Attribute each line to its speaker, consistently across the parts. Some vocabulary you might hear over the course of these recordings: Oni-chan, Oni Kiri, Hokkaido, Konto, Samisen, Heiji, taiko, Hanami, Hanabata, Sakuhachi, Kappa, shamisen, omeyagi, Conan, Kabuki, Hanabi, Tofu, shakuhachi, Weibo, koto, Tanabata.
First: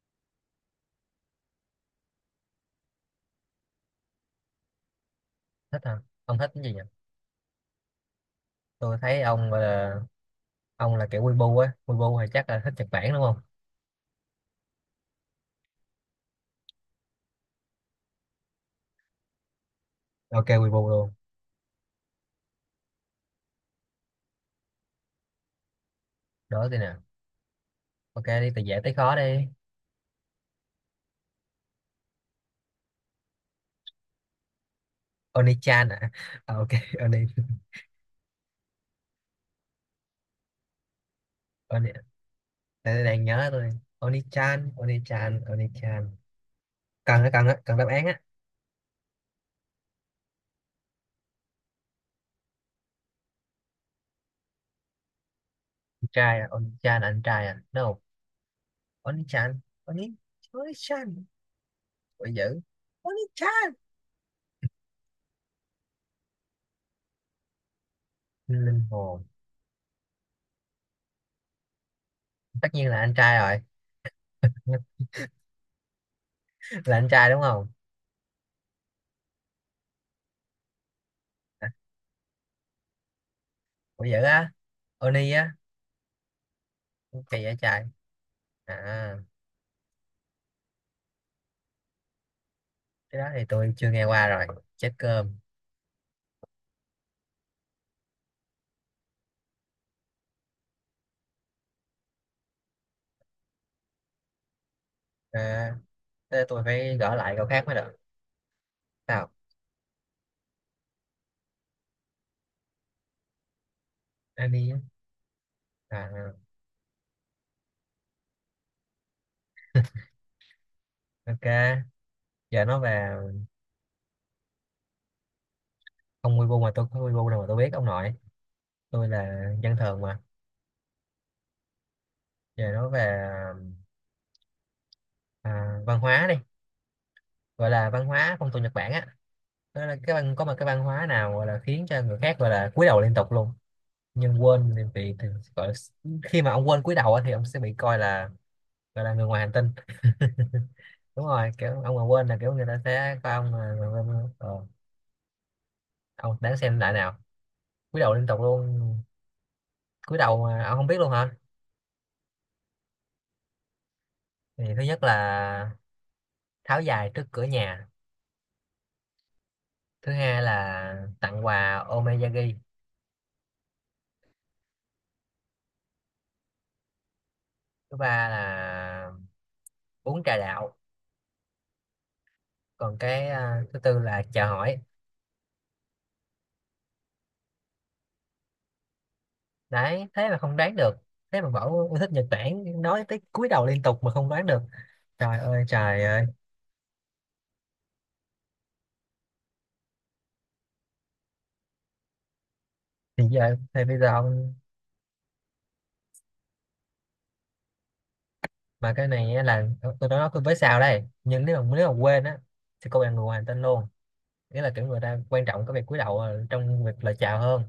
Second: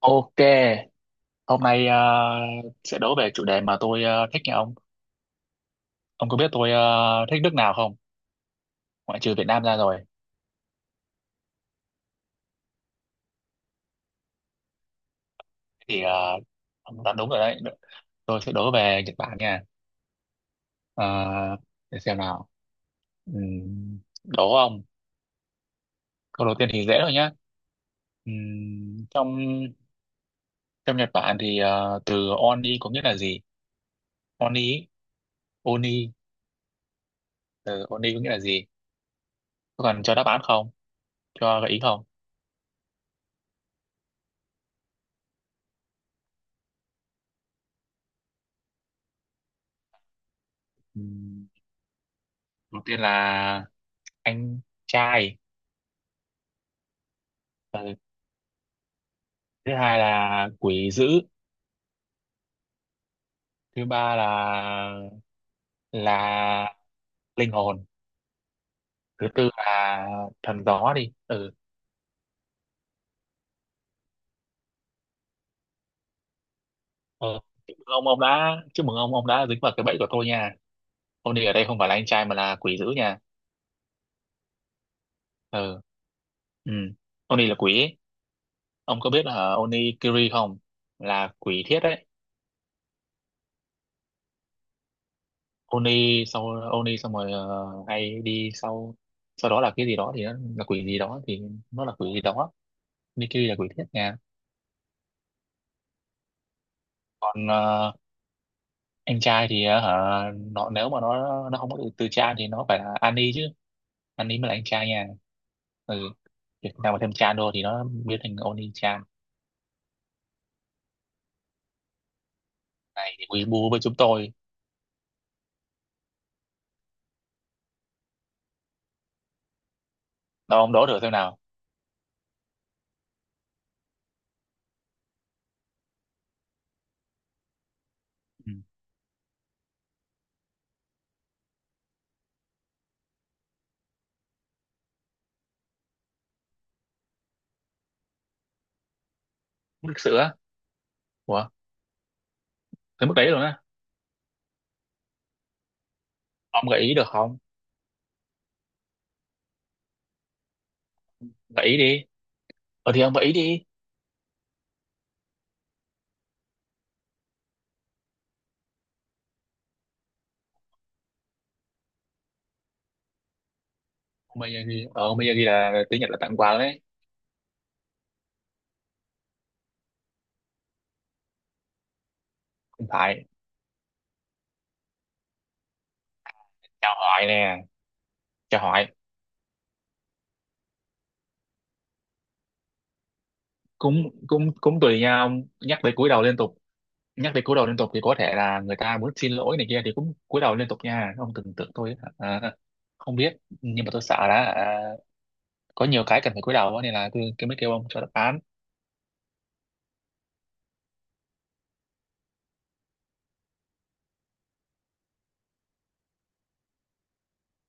Speaker 1: Ok, hôm nay sẽ đố về chủ đề mà tôi thích nha ông.
Speaker 2: Thích hả?
Speaker 1: Ông có
Speaker 2: Ông
Speaker 1: biết
Speaker 2: thích cái gì
Speaker 1: tôi
Speaker 2: vậy?
Speaker 1: thích nước nào không?
Speaker 2: Tôi
Speaker 1: Ngoại
Speaker 2: thấy
Speaker 1: trừ Việt
Speaker 2: ông gọi
Speaker 1: Nam ra
Speaker 2: là
Speaker 1: rồi.
Speaker 2: ông là kiểu Weibo á. Weibo thì chắc là thích Nhật Bản đúng không?
Speaker 1: Thì ông đoán đúng rồi đấy. Tôi sẽ đố về Nhật Bản nha.
Speaker 2: Ok, Weibo
Speaker 1: Ờ,
Speaker 2: luôn.
Speaker 1: để xem nào. Đố ông. Câu đầu
Speaker 2: Đó
Speaker 1: tiên
Speaker 2: thì
Speaker 1: thì
Speaker 2: nè,
Speaker 1: dễ thôi nhá.
Speaker 2: ok, đi từ dễ tới khó
Speaker 1: Trong
Speaker 2: đi.
Speaker 1: Trong Nhật Bản thì từ Oni có nghĩa là gì? Oni,
Speaker 2: Oni-chan à,
Speaker 1: Oni,
Speaker 2: à ok. Oni.
Speaker 1: từ Oni có nghĩa là gì? Có cần cho đáp án không? Cho gợi ý
Speaker 2: Oni
Speaker 1: không?
Speaker 2: đang nhớ tôi. Oni-chan, Oni-chan, Oni-chan. Cần á, cần á, cần đáp án á.
Speaker 1: Ừm, Đầu tiên là anh trai.
Speaker 2: Con trai à? Oni-chan là anh trai à? No.
Speaker 1: Ừ,
Speaker 2: Oni-chan.
Speaker 1: thứ hai
Speaker 2: Oni.
Speaker 1: là quỷ dữ,
Speaker 2: Oni-chan. Ôi dữ. Oni-chan.
Speaker 1: thứ ba là là linh hồn,
Speaker 2: Linh hồn.
Speaker 1: thứ tư là thần gió đi, ừ
Speaker 2: Tất nhiên là anh trai rồi. Là anh trai
Speaker 1: ờ.
Speaker 2: đúng không?
Speaker 1: Chúc mừng ông, ông đã dính vào cái bẫy của tôi nha. Ông đi ở đây không phải là anh trai mà là quỷ dữ nha.
Speaker 2: Ủa, dữ á? Oni á?
Speaker 1: Ừ, ừ, ông
Speaker 2: Kỳ
Speaker 1: là
Speaker 2: vậy
Speaker 1: quỷ
Speaker 2: trời.
Speaker 1: ấy. Ông có
Speaker 2: À,
Speaker 1: biết là Oni Kiri không, là quỷ thiết đấy.
Speaker 2: cái đó thì tôi chưa nghe qua rồi. Chết cơm.
Speaker 1: Oni sau Oni xong rồi ờ, hay đi sau sau đó là cái gì đó thì là quỷ gì đó thì nó là quỷ gì đó. Oni Kiri là quỷ thiết nha.
Speaker 2: À, thế tôi phải gỡ lại câu
Speaker 1: Còn
Speaker 2: khác mới được.
Speaker 1: anh
Speaker 2: Sao?
Speaker 1: trai thì hả, nó nếu mà nó không có từ, từ cha thì nó phải là Annie chứ, Annie mới
Speaker 2: Anh
Speaker 1: là anh
Speaker 2: đi.
Speaker 1: trai nha. Ừ,
Speaker 2: À,
Speaker 1: việc nào mà thêm chan vô thì nó biến thành Oni chan.
Speaker 2: ok. Giờ nói về
Speaker 1: Này thì quý bu với chúng tôi.
Speaker 2: ông Weibo, mà tôi không Weibo đâu mà tôi biết ông nội. Tôi là dân thường mà.
Speaker 1: Đâu ông đố thử xem nào.
Speaker 2: Giờ nói về à, văn hóa đi. Gọi là văn hóa phong
Speaker 1: Ừ.
Speaker 2: tục Nhật Bản á. Đó là cái văn, có một cái văn hóa nào gọi là khiến cho người khác gọi là cúi đầu liên tục luôn. Nhưng quên thì, vì thì, Gọi là, khi mà ông quên cúi đầu á, thì ông sẽ bị coi là, gọi là người ngoài hành tinh.
Speaker 1: Mức lịch sự á.
Speaker 2: Đúng
Speaker 1: Ủa,
Speaker 2: rồi, kiểu ông mà quên là kiểu người ta
Speaker 1: tới mức
Speaker 2: sẽ
Speaker 1: đấy
Speaker 2: coi
Speaker 1: rồi
Speaker 2: ông
Speaker 1: á?
Speaker 2: là người bên ông đáng
Speaker 1: Ông
Speaker 2: xem
Speaker 1: gợi
Speaker 2: lại
Speaker 1: ý được
Speaker 2: nào.
Speaker 1: không?
Speaker 2: Cúi đầu liên tục luôn. Cúi đầu mà ông không biết luôn hả?
Speaker 1: Gợi ý đi. Ờ thì ông gợi ý đi.
Speaker 2: Thì thứ nhất là tháo giày trước cửa nhà. Thứ hai là tặng quà omeyagi.
Speaker 1: Ông bây giờ ghi là tiếng Nhật là tặng quà đấy.
Speaker 2: Thứ ba là uống trà đạo.
Speaker 1: Không
Speaker 2: Còn
Speaker 1: phải.
Speaker 2: cái thứ tư là chào hỏi.
Speaker 1: Chào hỏi nè, chào hỏi.
Speaker 2: Đấy, thế mà không đoán được. Thế mà bảo yêu thích Nhật Bản, nói tới cúi đầu liên tục mà
Speaker 1: cũng
Speaker 2: không đoán
Speaker 1: cũng
Speaker 2: được.
Speaker 1: cũng tùy nha
Speaker 2: Trời
Speaker 1: ông.
Speaker 2: ơi,
Speaker 1: Nhắc tới
Speaker 2: trời
Speaker 1: cúi đầu
Speaker 2: ơi.
Speaker 1: liên tục, nhắc đến cúi đầu liên tục thì có thể là người ta muốn xin lỗi này kia thì cũng cúi đầu liên tục nha. Ông tưởng tượng tôi không
Speaker 2: thì
Speaker 1: biết.
Speaker 2: giờ thì
Speaker 1: Nhưng mà
Speaker 2: bây
Speaker 1: tôi
Speaker 2: giờ
Speaker 1: sợ là
Speaker 2: ông,
Speaker 1: có nhiều cái cần phải cúi đầu á, nên là tôi mới kêu ông cho đáp án.
Speaker 2: mà cái này á là tôi nói với sao đây, nhưng nếu mà quên á thì cô bạn người ngoài tên luôn. Nghĩa là kiểu người ta quan trọng cái việc cúi đầu trong việc lời chào hơn.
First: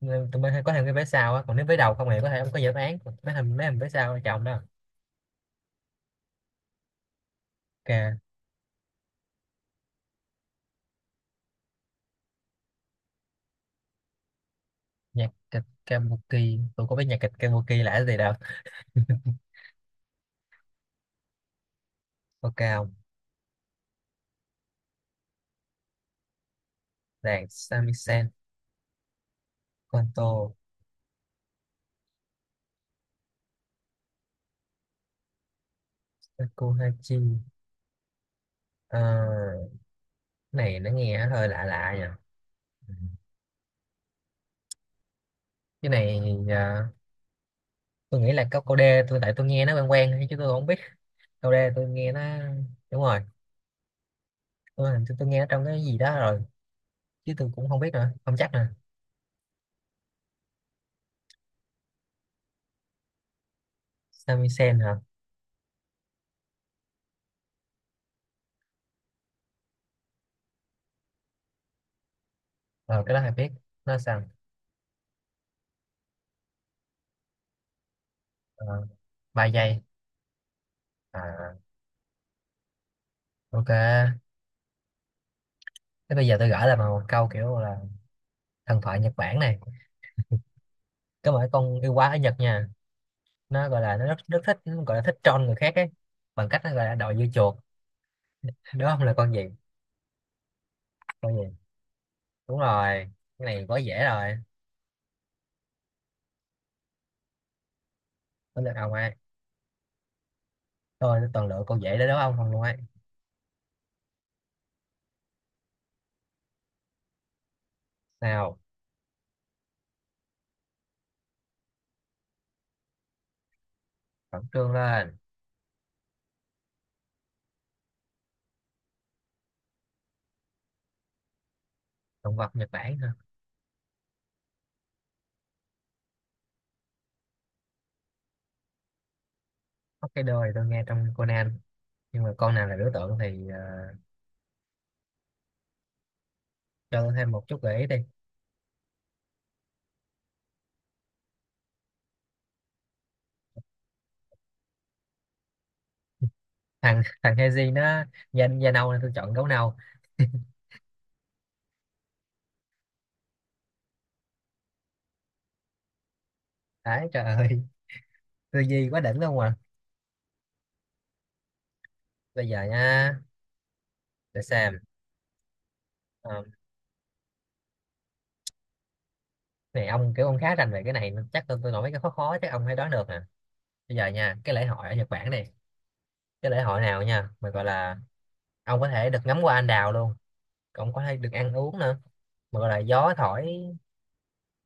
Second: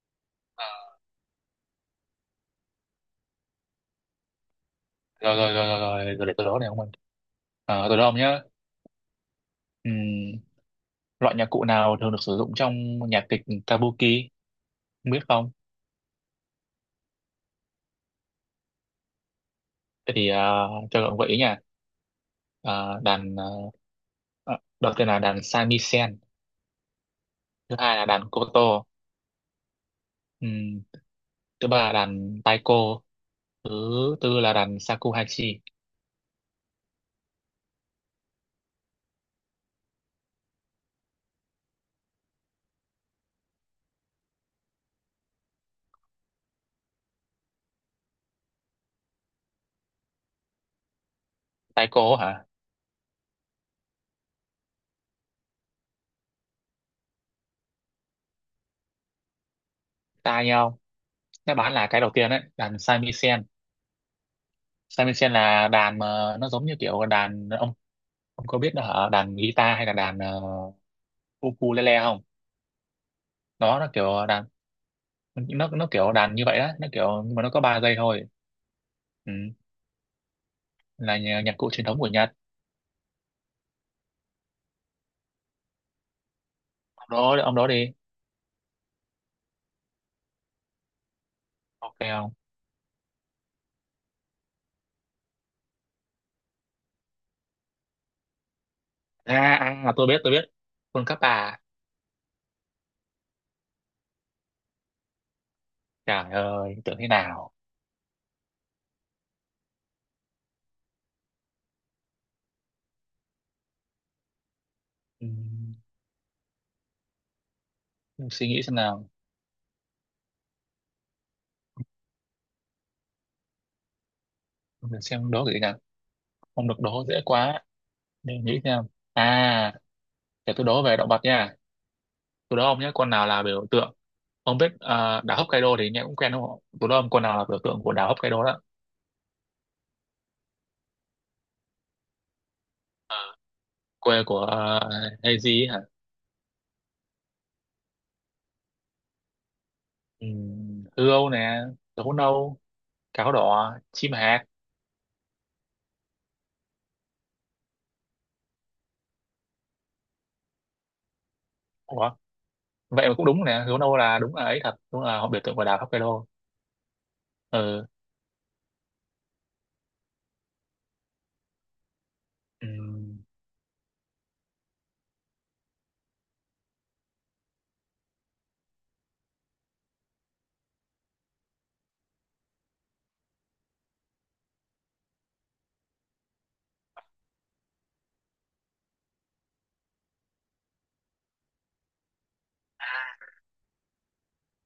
Speaker 2: Nên tụi mình hay
Speaker 1: À,
Speaker 2: có thêm cái vé sau á, còn nếu vé đầu không thì có thể không có dự án mấy hình, mấy hình vé sau chồng đó.
Speaker 1: rồi rồi rồi rồi, rồi, rồi để tôi đó này ông ơi. Tôi đó ông
Speaker 2: Ok.
Speaker 1: nhá. Ừm, Loại nhạc cụ nào thường được sử dụng trong nhạc kịch Kabuki, không biết
Speaker 2: Nhạc
Speaker 1: không?
Speaker 2: kịch Kabuki. Tôi có biết nhạc kịch Kabuki là gì đâu.
Speaker 1: Thế thì cho ông gợi ý nha.
Speaker 2: Ok không.
Speaker 1: À, đàn à, Đầu tiên là đàn shamisen,
Speaker 2: Đàn
Speaker 1: thứ hai là
Speaker 2: Samisen.
Speaker 1: đàn koto,
Speaker 2: Konto.
Speaker 1: thứ ba là đàn taiko, thứ tư là đàn shakuhachi.
Speaker 2: Sakuhachi. Ờ, cái này nó nghe hơi lạ lạ nhỉ. Cái này ờ, tôi nghĩ là có cô d, tôi tại tôi nghe nó quen quen thôi chứ tôi không biết đâu. Đây tôi nghe
Speaker 1: Taiko
Speaker 2: nó.
Speaker 1: hả?
Speaker 2: Đúng rồi, tôi hình như tôi nghe nó trong cái gì đó rồi chứ tôi cũng không biết nữa, không chắc nữa.
Speaker 1: Ta nhau, nó bán là cái đầu tiên đấy, đàn samisen.
Speaker 2: Sami. Hả?
Speaker 1: Samisen là đàn mà nó giống như kiểu đàn ông có biết nó hả, đàn guitar hay là đàn uh, ukulele không.
Speaker 2: Ờ, cái đó hay biết.
Speaker 1: nó nó
Speaker 2: Nó sao?
Speaker 1: kiểu đàn nó nó kiểu đàn như vậy đó, nó kiểu nhưng mà nó có ba dây thôi.
Speaker 2: Ờ, ba
Speaker 1: Ừ.
Speaker 2: giây.
Speaker 1: Là
Speaker 2: À,
Speaker 1: nhạc cụ truyền thống của Nhật.
Speaker 2: ok. Thế bây giờ tôi gửi lại bằng một câu
Speaker 1: Ông
Speaker 2: kiểu
Speaker 1: đó
Speaker 2: là
Speaker 1: đi.
Speaker 2: thần thoại Nhật Bản này, có một cái con yêu
Speaker 1: Ok
Speaker 2: quái ở
Speaker 1: không.
Speaker 2: Nhật nha. Nó gọi là, nó rất rất thích, nó gọi là thích troll người khác ấy, bằng cách nó gọi là đòi dưa chuột. Đúng không? Là con gì?
Speaker 1: à, À, tôi biết, tôi biết. Quân cấp
Speaker 2: Con gì?
Speaker 1: Kappa.
Speaker 2: Đúng rồi, cái này quá dễ rồi.
Speaker 1: Trời ơi, tưởng thế nào.
Speaker 2: Có lượt ông ai. Tôi toàn lựa con dễ để đúng ông không luôn ấy.
Speaker 1: Ừ. Suy
Speaker 2: Sao?
Speaker 1: nghĩ xem nào.
Speaker 2: Khẩn trương
Speaker 1: Để
Speaker 2: lên.
Speaker 1: xem đố cái gì nhỉ, không được đố dễ quá, để nghĩ xem. À, để tôi đố về động vật nha.
Speaker 2: Động vật
Speaker 1: Tôi đố
Speaker 2: Nhật
Speaker 1: ông nhé,
Speaker 2: Bản
Speaker 1: con
Speaker 2: hả?
Speaker 1: nào là biểu tượng, ông biết đảo Hokkaido thì nghe cũng quen đúng không, tôi đố ông con nào là biểu tượng của đảo Hokkaido đó.
Speaker 2: Hokkaido thì tôi nghe trong Conan, nhưng mà con nào là biểu tượng thì ờ,
Speaker 1: Quê của Heiji hả.
Speaker 2: cho tôi thêm một chút gợi ý đi.
Speaker 1: Hươu Âu nè, gấu nâu, cáo đỏ, chim hạc.
Speaker 2: Thằng thằng Heiji nó da nâu nên tôi chọn gấu nâu.
Speaker 1: Ủa? Vậy mà cũng đúng nè, hươu nâu là đúng, là ấy, thật đúng là họ biểu tượng của đảo Hokkaido.
Speaker 2: Đấy, trời ơi.
Speaker 1: Ừ.
Speaker 2: Tư duy quá đỉnh luôn à. Bây giờ nha,
Speaker 1: Ừm.
Speaker 2: để xem. Ờ, này ông kiểu ông khá rành về cái này nên chắc tôi nói mấy cái khó khó chắc ông phải đoán được nè. Bây giờ nha, cái lễ hội ở Nhật Bản này, cái lễ hội nào nha mà gọi là ông có thể được ngắm hoa anh đào luôn, ông có thể được ăn uống nữa, mà gọi là gió thổi.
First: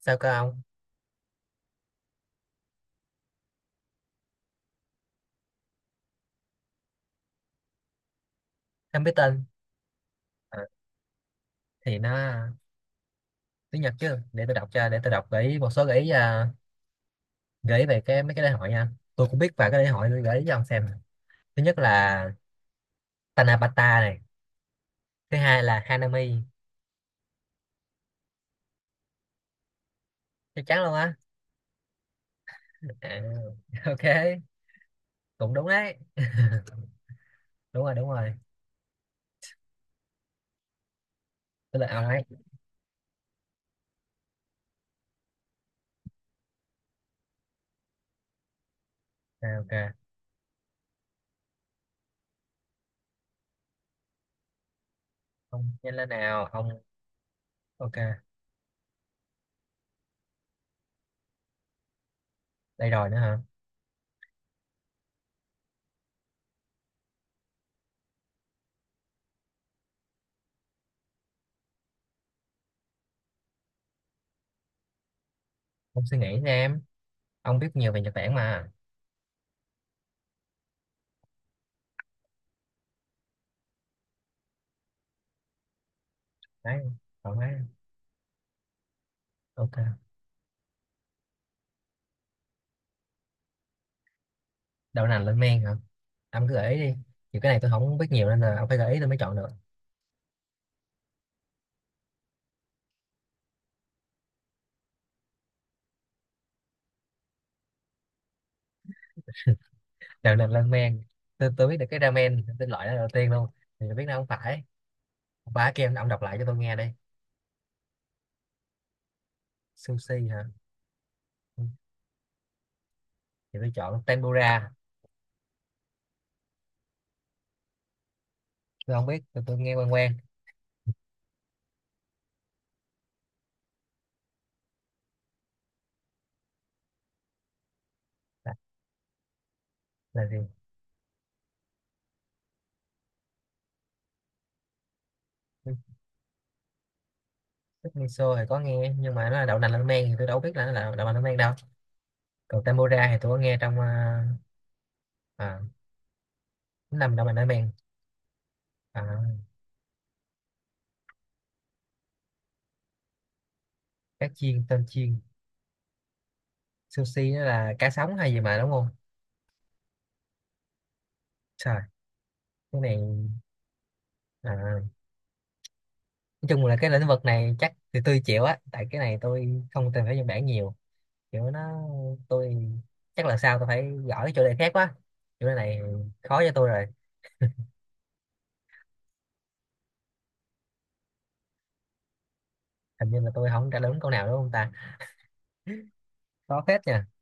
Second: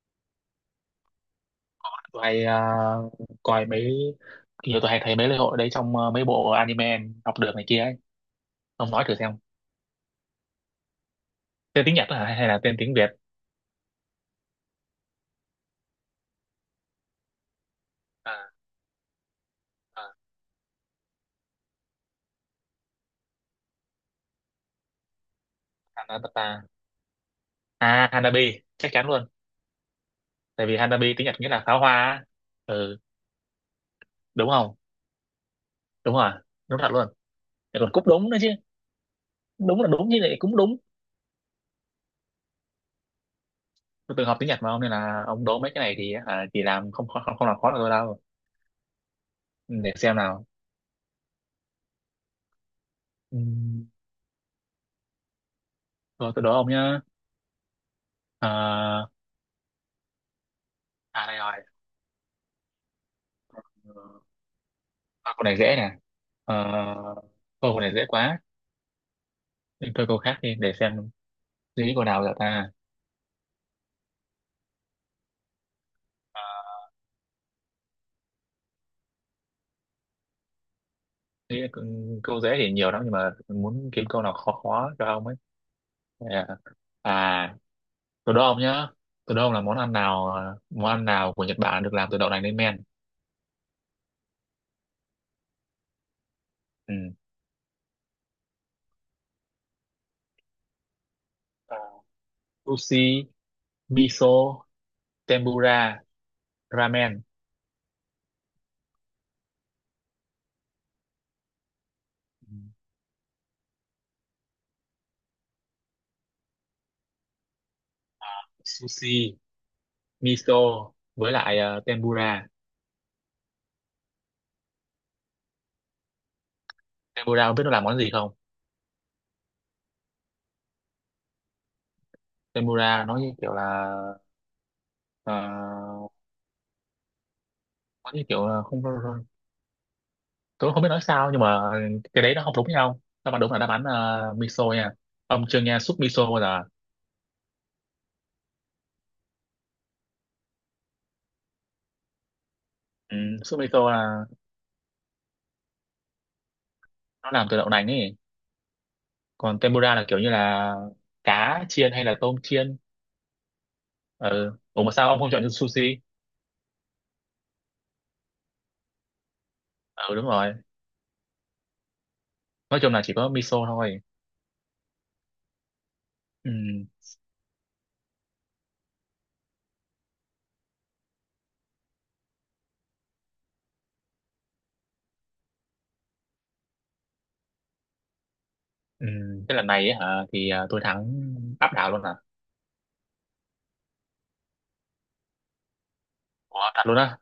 Speaker 2: Sao cơ ông?
Speaker 1: Tụi hay à, coi mấy nhiều tụi hay thấy mấy lễ hội đấy trong mấy bộ anime học được này kia ấy. Ông
Speaker 2: Không
Speaker 1: nói
Speaker 2: biết
Speaker 1: thử xem.
Speaker 2: tên. Ờ,
Speaker 1: Tên tiếng
Speaker 2: thì
Speaker 1: Nhật
Speaker 2: nó
Speaker 1: đó hả hay là tên tiếng Việt?
Speaker 2: tiếng Nhật chứ, để tôi đọc cho, để tôi đọc gợi ý, một số gợi ý à, gợi ý về cái mấy
Speaker 1: à,
Speaker 2: cái lễ hội nha. Tôi cũng biết vài cái lễ
Speaker 1: à,
Speaker 2: hội, tôi gợi ý cho ông xem nè. Thứ nhất là Tanabata này. Thứ hai là Hanami.
Speaker 1: Hanabata, à, Hanabi chắc chắn luôn.
Speaker 2: Chắc
Speaker 1: Tại vì
Speaker 2: chắn luôn á.
Speaker 1: Hanabi tiếng Nhật nghĩa là pháo hoa á. Ừ,
Speaker 2: À, ok.
Speaker 1: đúng không.
Speaker 2: Cũng đúng đấy.
Speaker 1: Đúng rồi, đúng thật luôn. Lại
Speaker 2: Đúng
Speaker 1: còn
Speaker 2: rồi,
Speaker 1: cúp
Speaker 2: đúng
Speaker 1: đúng
Speaker 2: rồi.
Speaker 1: nữa chứ, đúng là đúng chứ lại cũng đúng.
Speaker 2: Tôi là ông ấy.
Speaker 1: Tôi từng học tiếng Nhật mà ông, nên là ông đố mấy cái này thì chỉ làm không không không làm khó được tôi đâu.
Speaker 2: À, ok.
Speaker 1: Ừ, để xem nào. Ừm,
Speaker 2: Ông nhanh lên
Speaker 1: Rồi tôi
Speaker 2: nào
Speaker 1: đố
Speaker 2: ông.
Speaker 1: ông nhá.
Speaker 2: Ok.
Speaker 1: à, Đây
Speaker 2: Đây rồi nữa hả.
Speaker 1: rồi. À, câu này dễ nè. Ờ, câu này dễ quá. Mình thôi câu khác đi, để xem suy nghĩ câu nào giờ ta.
Speaker 2: Ông suy nghĩ nha em. Ông biết nhiều về Nhật Bản mà.
Speaker 1: Nghĩ là câu câu dễ thì nhiều lắm nhưng mà muốn kiếm câu nào khó khó cho ông ấy. À,
Speaker 2: Đấy, ông ấy.
Speaker 1: à từ đô ông nhá. Từ đô ông là món ăn
Speaker 2: Ok.
Speaker 1: nào, món ăn nào của Nhật Bản được làm từ đậu nành lên men.
Speaker 2: Đậu nành lên men hả? Ông cứ gợi ý đi.
Speaker 1: Ừ.
Speaker 2: Nhiều cái này tôi không biết nhiều nên là ông phải gợi ý tôi mới chọn được.
Speaker 1: À, sushi, miso, tempura, ramen.
Speaker 2: Đợt làm ramen, tôi biết được cái ramen
Speaker 1: Ừ.
Speaker 2: tên loại đó đầu tiên luôn, thì tôi biết nó không phải. Ba kem ông đọc lại cho tôi nghe đây.
Speaker 1: Sushi,
Speaker 2: Sushi hả?
Speaker 1: miso với lại
Speaker 2: Ừ,
Speaker 1: tempura.
Speaker 2: thì tôi chọn tempura.
Speaker 1: Tempura ông biết nó làm món gì không?
Speaker 2: Tôi không biết, tôi nghe quen quen.
Speaker 1: Tempura nó như kiểu là, ờ, có cái kiểu
Speaker 2: là,
Speaker 1: là không,
Speaker 2: là gì?
Speaker 1: tôi không biết nói sao nhưng mà cái đấy nó không đúng nhau, đáp án đúng là đáp án miso nha. Ông chưa
Speaker 2: Ừ,
Speaker 1: nghe súp miso bao giờ?
Speaker 2: tức miso thì có nghe nhưng mà nó là đậu nành ramen thì tôi đâu biết là nó là đậu nành ramen đâu. Còn tempura
Speaker 1: Ừ,
Speaker 2: thì tôi có nghe
Speaker 1: súp
Speaker 2: trong
Speaker 1: miso
Speaker 2: à,
Speaker 1: là
Speaker 2: à, nó nằm đậu
Speaker 1: nó
Speaker 2: nành
Speaker 1: làm từ đậu
Speaker 2: ramen.
Speaker 1: nành ấy.
Speaker 2: À,
Speaker 1: Còn tempura là kiểu như là cá chiên hay là tôm chiên.
Speaker 2: cá
Speaker 1: Ừ.
Speaker 2: chiên tôm
Speaker 1: Ủa mà sao
Speaker 2: chiên.
Speaker 1: ông không chọn sushi?
Speaker 2: Sushi nó là cá sống hay gì mà đúng không?
Speaker 1: Ừ đúng rồi.
Speaker 2: Trời, cái
Speaker 1: Nói chung
Speaker 2: này
Speaker 1: là chỉ có miso thôi.
Speaker 2: à, nói
Speaker 1: Ừ.
Speaker 2: chung là cái lĩnh vực này chắc thì tôi chịu á, tại cái này tôi không tìm hiểu Nhật Bản nhiều. Kiểu nó, tôi chắc là sau tôi phải gõ cái chủ đề khác quá. Chủ đề này khó cho tôi rồi.
Speaker 1: Ừ. Cái lần này ấy, hả, thì tôi thắng áp đảo luôn à.
Speaker 2: Hình như là tôi không trả lời đúng câu nào đúng không ta? Khó
Speaker 1: Ủa,
Speaker 2: phết
Speaker 1: thật luôn
Speaker 2: nha.
Speaker 1: á?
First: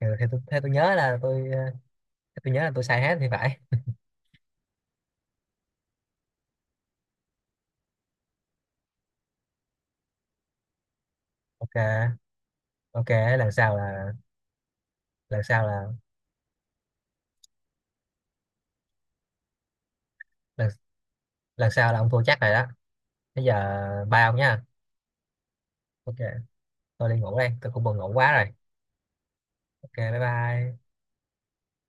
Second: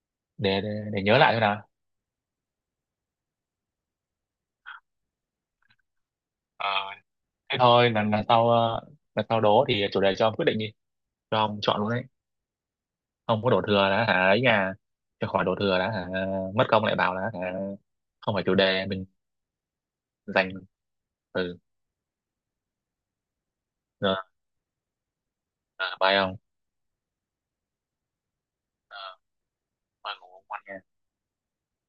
Speaker 2: Tôi, theo
Speaker 1: Để,
Speaker 2: tôi nhớ
Speaker 1: để nhớ
Speaker 2: là
Speaker 1: lại
Speaker 2: tôi
Speaker 1: thôi
Speaker 2: ờ,
Speaker 1: nào.
Speaker 2: theo tôi nhớ là tôi sai hết thì phải.
Speaker 1: Ờ, thế thôi, lần lần sau lần sau đố thì chủ đề cho ông quyết định đi, cho ông chọn luôn đấy.
Speaker 2: Ok, ok.
Speaker 1: Không có
Speaker 2: Lần
Speaker 1: đổ
Speaker 2: sau
Speaker 1: thừa đã
Speaker 2: là,
Speaker 1: hả ấy nhà, cho
Speaker 2: lần
Speaker 1: khỏi đổ
Speaker 2: sau
Speaker 1: thừa
Speaker 2: là,
Speaker 1: đã hả, mất công lại bảo là hả không phải chủ đề mình, dành
Speaker 2: lần,
Speaker 1: từ
Speaker 2: lần sau là ông thua chắc rồi đó. Bây giờ
Speaker 1: giờ
Speaker 2: bye ông nha. Ok,
Speaker 1: bye ông.
Speaker 2: tôi đi ngủ đây, tôi cũng buồn ngủ quá rồi.
Speaker 1: Ờ,
Speaker 2: Ok,
Speaker 1: thôi
Speaker 2: bye
Speaker 1: ngủ ngon
Speaker 2: bye.
Speaker 1: nha.